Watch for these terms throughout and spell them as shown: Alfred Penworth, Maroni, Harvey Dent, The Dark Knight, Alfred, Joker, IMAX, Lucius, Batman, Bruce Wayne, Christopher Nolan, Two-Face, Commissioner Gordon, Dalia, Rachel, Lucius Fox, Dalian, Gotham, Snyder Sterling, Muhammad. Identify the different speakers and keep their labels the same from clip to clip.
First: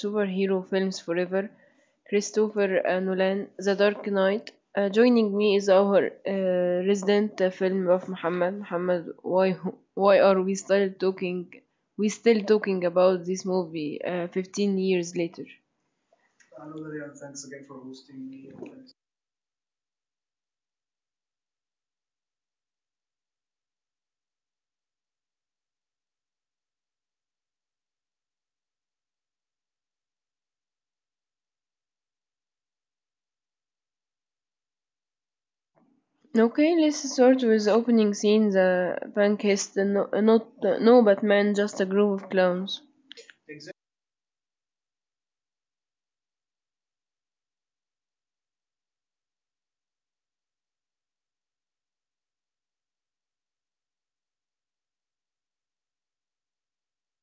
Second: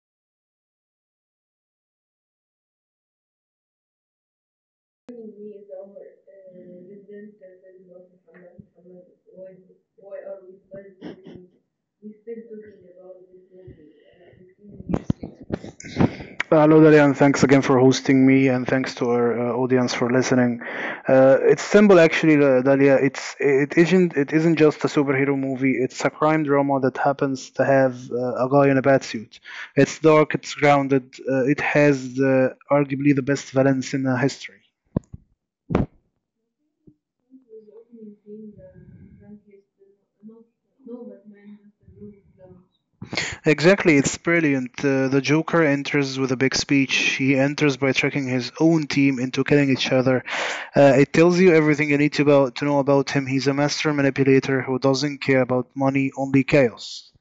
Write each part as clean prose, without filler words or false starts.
Speaker 1: superhero films forever, Christopher Nolan, The Dark Knight. Joining me is our resident film buff Muhammad. Muhammad, why are we still talking? We still talking about this movie 15 years later.
Speaker 2: Hello, Dalian. Thanks again for hosting me, and thanks to our audience for listening. It's simple, actually, Dalia. It isn't just a superhero movie. It's a crime drama that happens to have a guy in a bat suit. It's dark. It's grounded. It has arguably the best villains in history.
Speaker 1: Okay, let's start with the opening scene. The pancast, no, not no Batman, just a group of clowns.
Speaker 2: Exactly, it's brilliant. The Joker enters with a big speech. He enters by tricking his own team into killing each other. It tells you everything you need to know about him. He's a master manipulator who doesn't care about money, only chaos.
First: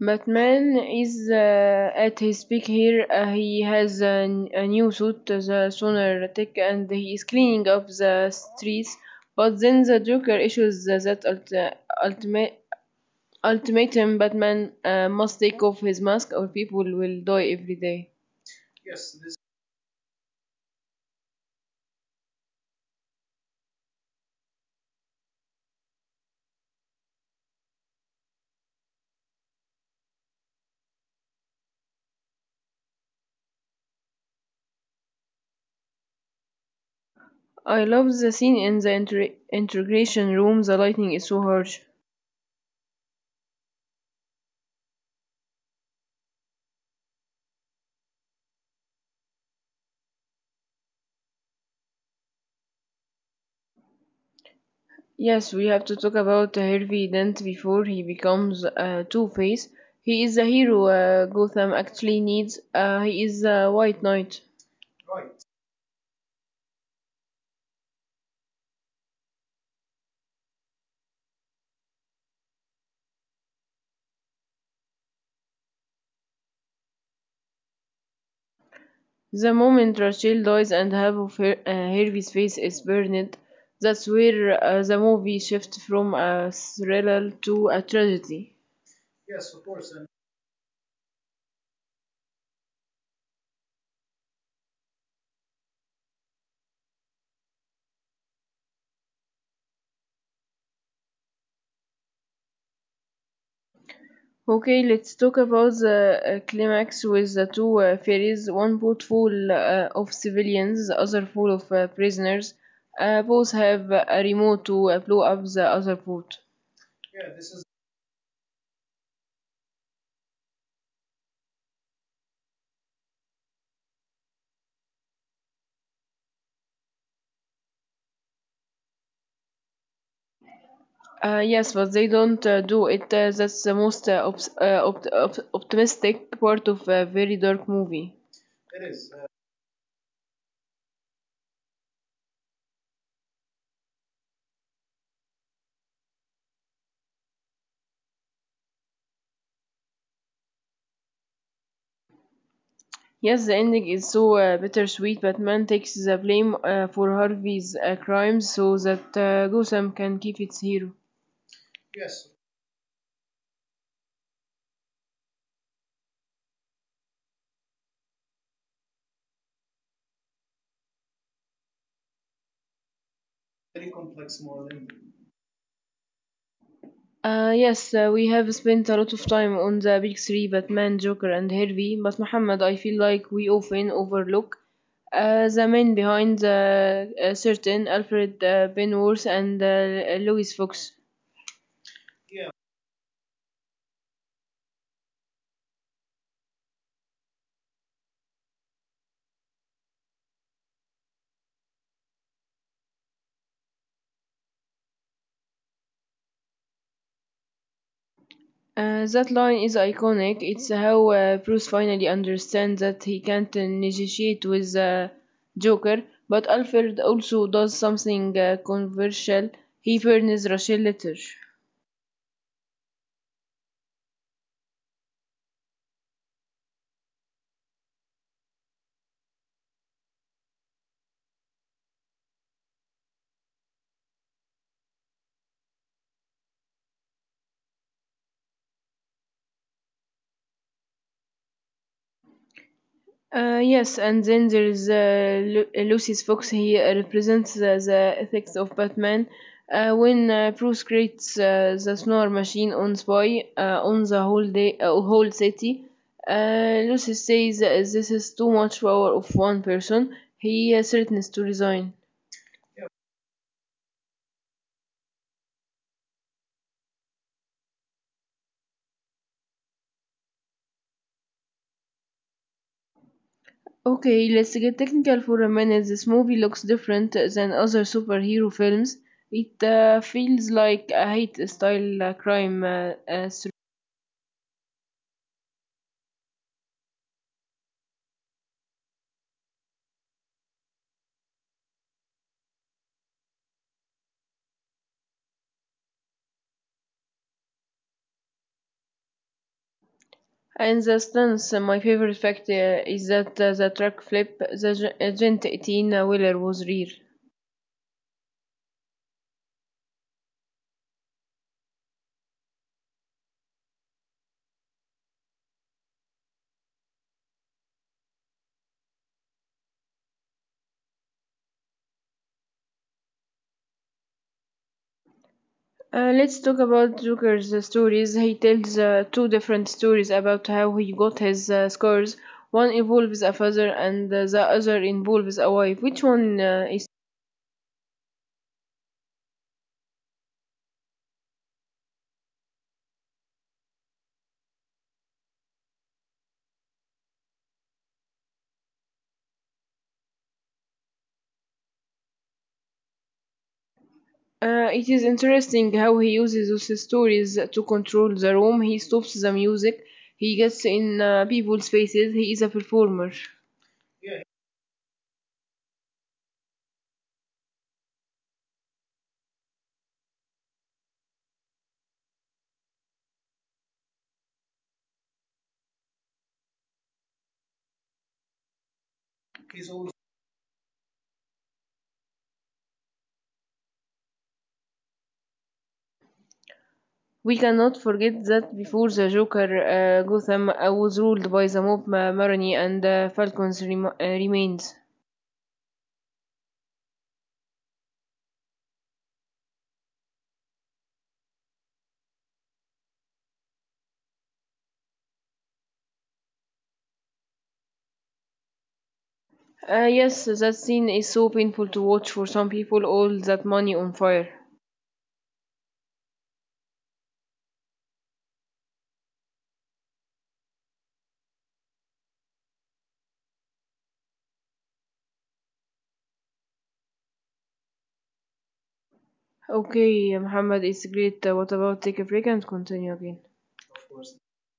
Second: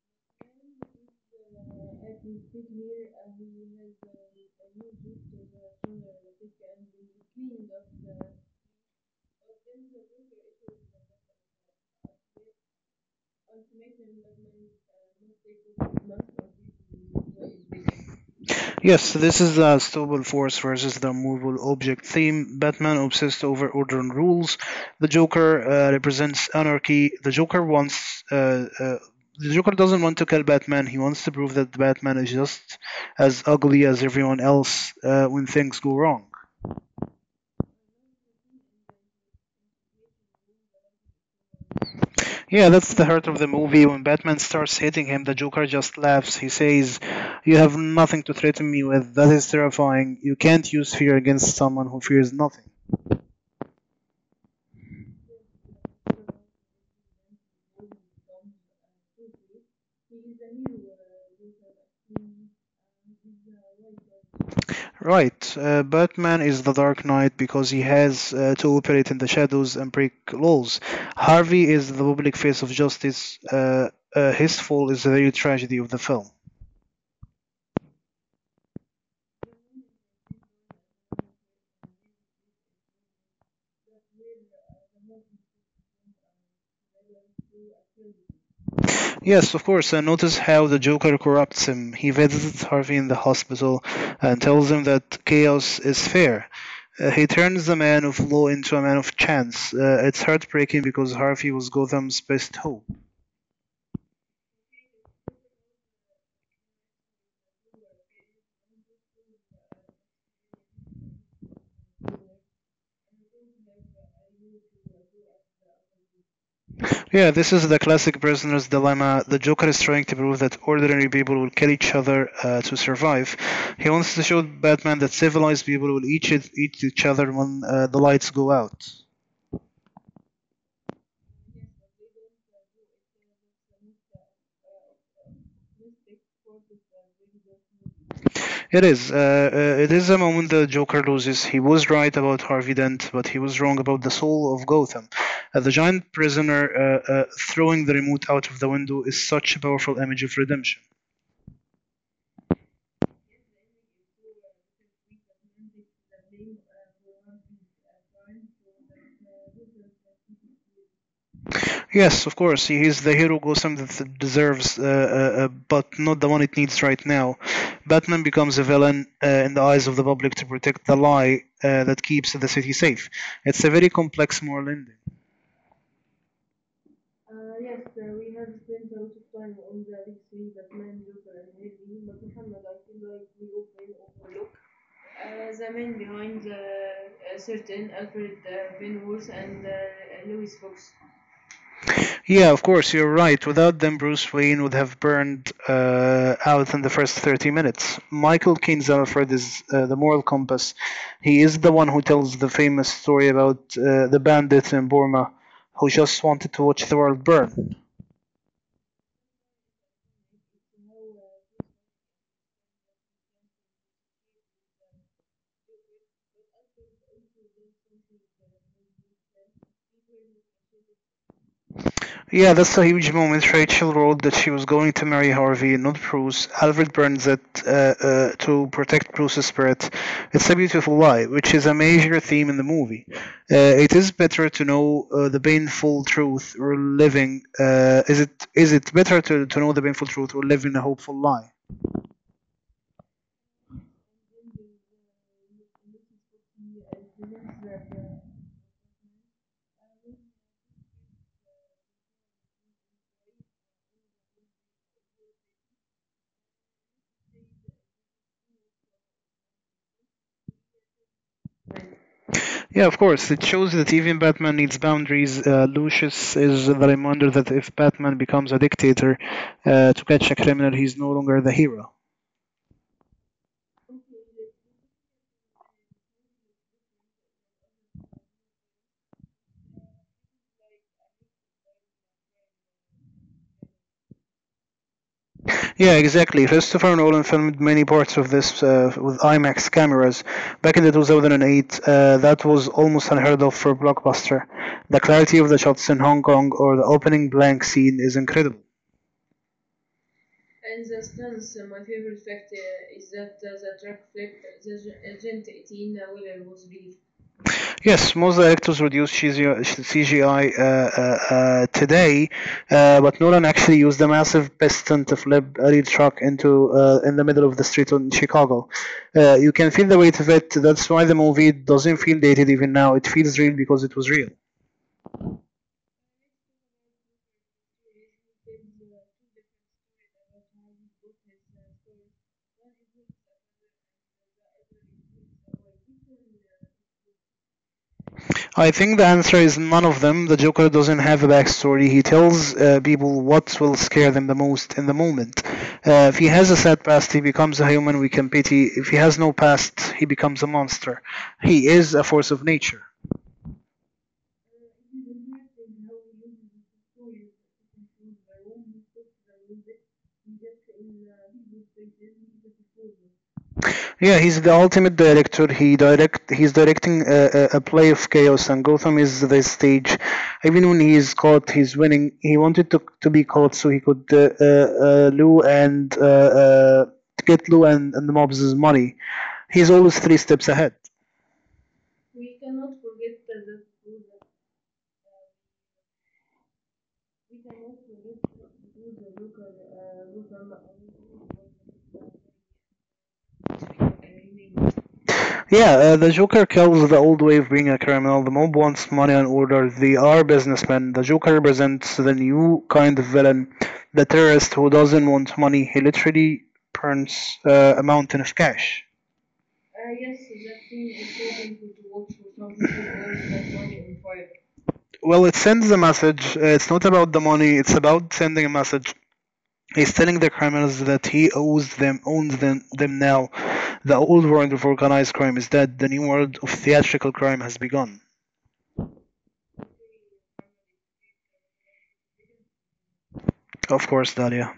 Speaker 1: Batman is at his peak here. He has a new suit, the Sonar Tech, and he is cleaning up the streets. But then the Joker issues the- that ulti- ultimate ultimatum. Batman must take off his mask or people will die every day.
Speaker 2: Yes, so this is the stowable force versus the movable object theme. Batman obsessed over order and rules. The Joker represents anarchy. The Joker doesn't want to kill Batman. He wants to prove that Batman is just as ugly as everyone else when things go wrong.
Speaker 1: I love the scene in the integration room, the lighting is so harsh.
Speaker 2: Yeah, that's the heart of the movie. When Batman starts hitting him, the Joker just laughs. He says, "You have nothing to threaten me with." That is terrifying. You can't use fear against someone who fears nothing.
Speaker 1: Yes, we have to talk about Harvey Dent before he becomes Two-Face. He is the hero Gotham actually needs. He is the White Knight.
Speaker 2: Right, Batman is the Dark Knight because he has to operate in the shadows and break laws. Harvey is the public face of justice. His fall is the real tragedy of the film.
Speaker 1: The moment Rachel dies and Harvey's face is burned, that's where the movie shifts from a thriller to a tragedy.
Speaker 2: Yes, of course, and notice how the Joker corrupts him. He visits Harvey in the hospital and tells him that chaos is fair. He turns the man of law into a man of chance. It's heartbreaking because Harvey was Gotham's best hope.
Speaker 1: Okay, let's talk about the climax with the two ferries, one boat full of civilians, the other full of prisoners. Both have a remote to blow up the other boat.
Speaker 2: Yeah, this is the classic prisoner's dilemma. The Joker is trying to prove that ordinary people will kill each other to survive. He wants to show Batman that civilized people will eat each other when the lights go out.
Speaker 1: Yes, but they don't do it. That's the most optimistic part of a very dark movie.
Speaker 2: It is. It is a moment the Joker loses. He was right about Harvey Dent, but he was wrong about the soul of Gotham. The giant prisoner throwing the remote out of the window is such a powerful image of redemption.
Speaker 1: Yes, the ending is so bittersweet. Batman takes the blame for Harvey's crimes so that Gotham can keep its hero.
Speaker 2: Yes, of course. He is the hero Gotham that deserves, but not the one it needs right now. Batman becomes a villain in the eyes of the public to protect the lie that keeps the city safe. It's a very complex moral ending.
Speaker 1: Yes, we have spent a lot of time on the big three, Batman, Joker, and Harvey, but Muhammad, I feel like we often overlook the men behind the certain Alfred Penworth and Louis Fox.
Speaker 2: Yeah, of course, you're right. Without them, Bruce Wayne would have burned out in the first 30 minutes. Michael Caine's Alfred is the moral compass. He is the one who tells the famous story about the bandit in Burma who just wanted to watch the world burn.
Speaker 1: That line is iconic. It's how Bruce finally understands that he can't negotiate with Joker, but Alfred also does something controversial. He burns Rachel later.
Speaker 2: Yeah, that's a huge moment. Rachel wrote that she was going to marry Harvey, not Bruce. Alfred burns it to protect Bruce's spirit. It's a beautiful lie, which is a major theme in the movie. It is better to know the painful truth or living. Is it better to know the painful truth or live in a hopeful lie?
Speaker 1: Yes, and then there is Lucius Fox. He represents the ethics of Batman. When Bruce creates the snore machine on Spy on the whole city, Lucius says this is too much power of one person. He threatens to resign.
Speaker 2: Yeah, of course. It shows that even Batman needs boundaries. Lucius is the reminder that if Batman becomes a dictator to catch a criminal, he's no longer the hero.
Speaker 1: Okay, let's get technical for a minute. This movie looks different than other superhero films. It feels like a hate style crime.
Speaker 2: Yeah, exactly. Christopher Nolan filmed many parts of this with IMAX cameras. Back in 2008, that was almost unheard of for a blockbuster. The clarity of the shots in Hong Kong or the opening blank scene is incredible.
Speaker 1: In the stance, my favorite fact is that the track flip, the Gent 18 wheeler was real.
Speaker 2: Yes, most directors reduce CGI today, but Nolan actually used a massive piston to flip a real truck into in the middle of the street in Chicago. You can feel the weight of it. That's why the movie doesn't feel dated even now. It feels real because it was real.
Speaker 1: Let's talk about Joker's stories. He tells two different stories about how he got his scars. One involves a father, and the other involves a wife. Which one is?
Speaker 2: I think the answer is none of them. The Joker doesn't have a backstory. He tells people what will scare them the most in the moment. If he has a sad past, he becomes a human we can pity. If he has no past, he becomes a monster. He is a force of nature.
Speaker 1: It is interesting how he uses those stories to control the room. He stops the music. He gets in people's faces. He is a performer.
Speaker 2: Yeah, he's the ultimate director. He's directing a play of chaos, and Gotham is the stage. Even when he is caught, he's winning. He wanted to be caught so he could Lou and get Lou and the mobs' money. He's always three steps ahead.
Speaker 1: We cannot forget that before the Joker, Gotham was ruled by the Maroni and Falcon's remains.
Speaker 2: Yeah, the Joker kills the old way of being a criminal. The mob wants money and order. They are businessmen. The Joker represents the new kind of villain, the terrorist who doesn't want money. He literally burns a mountain of cash.
Speaker 1: Yes, that scene is so painful to watch for some people, all that money on fire.
Speaker 2: Well, it sends a message. It's not about the money. It's about sending a message. He's telling the criminals that he owns them now. The old world of organized crime is dead. The new world of theatrical crime has begun.
Speaker 1: Okay, Muhammad, it's great. What about take a break and continue again?
Speaker 2: Of course, Dalia.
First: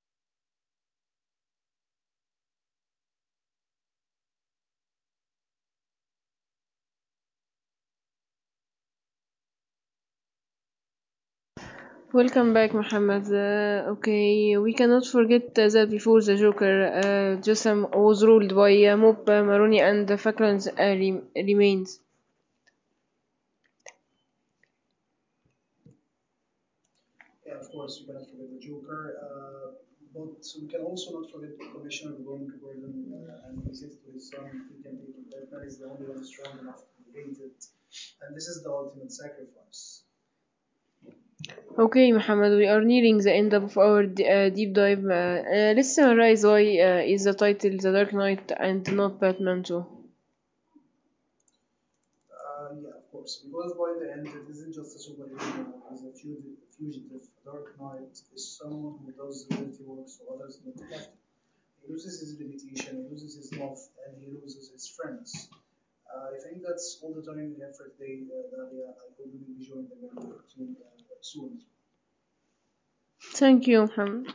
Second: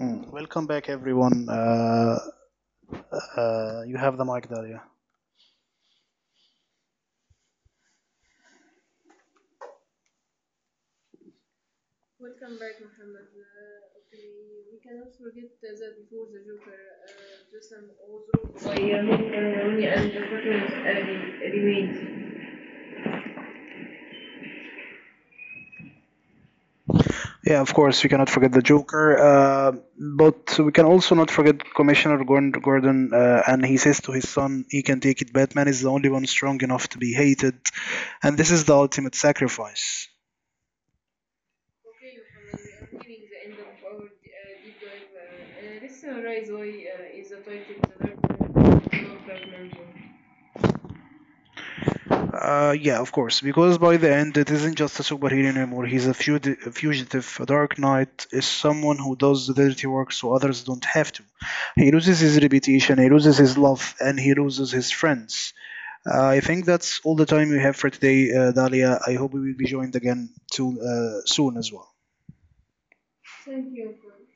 Speaker 2: Mm. Welcome back, everyone. You have the mic there, yeah.
Speaker 1: Welcome back, Muhammad. Okay, we cannot forget that before the Joker, Gotham was ruled by mob Maroni and Falcon's remains.
Speaker 2: Yeah, of course, we cannot forget the Joker, but we can also not forget Commissioner Gordon, and he says to his son, he can take it, Batman is the only one strong enough to be hated, and this is the ultimate sacrifice.
Speaker 1: Okay, Muhammad, we are nearing the end of our deep dive. Let's summarize why is the title The Dark Knight and not Batman 2.
Speaker 2: Yeah, of course, because by the end, it isn't just a superhero anymore, he's a fugitive, a dark knight, is someone who does the dirty work so others don't have to. He loses his reputation, he loses his love, and he loses his friends. I think that's all the time we have for today, Dalia. I hope we will be joined again soon, soon as well.
Speaker 1: Thank you, Muhammad.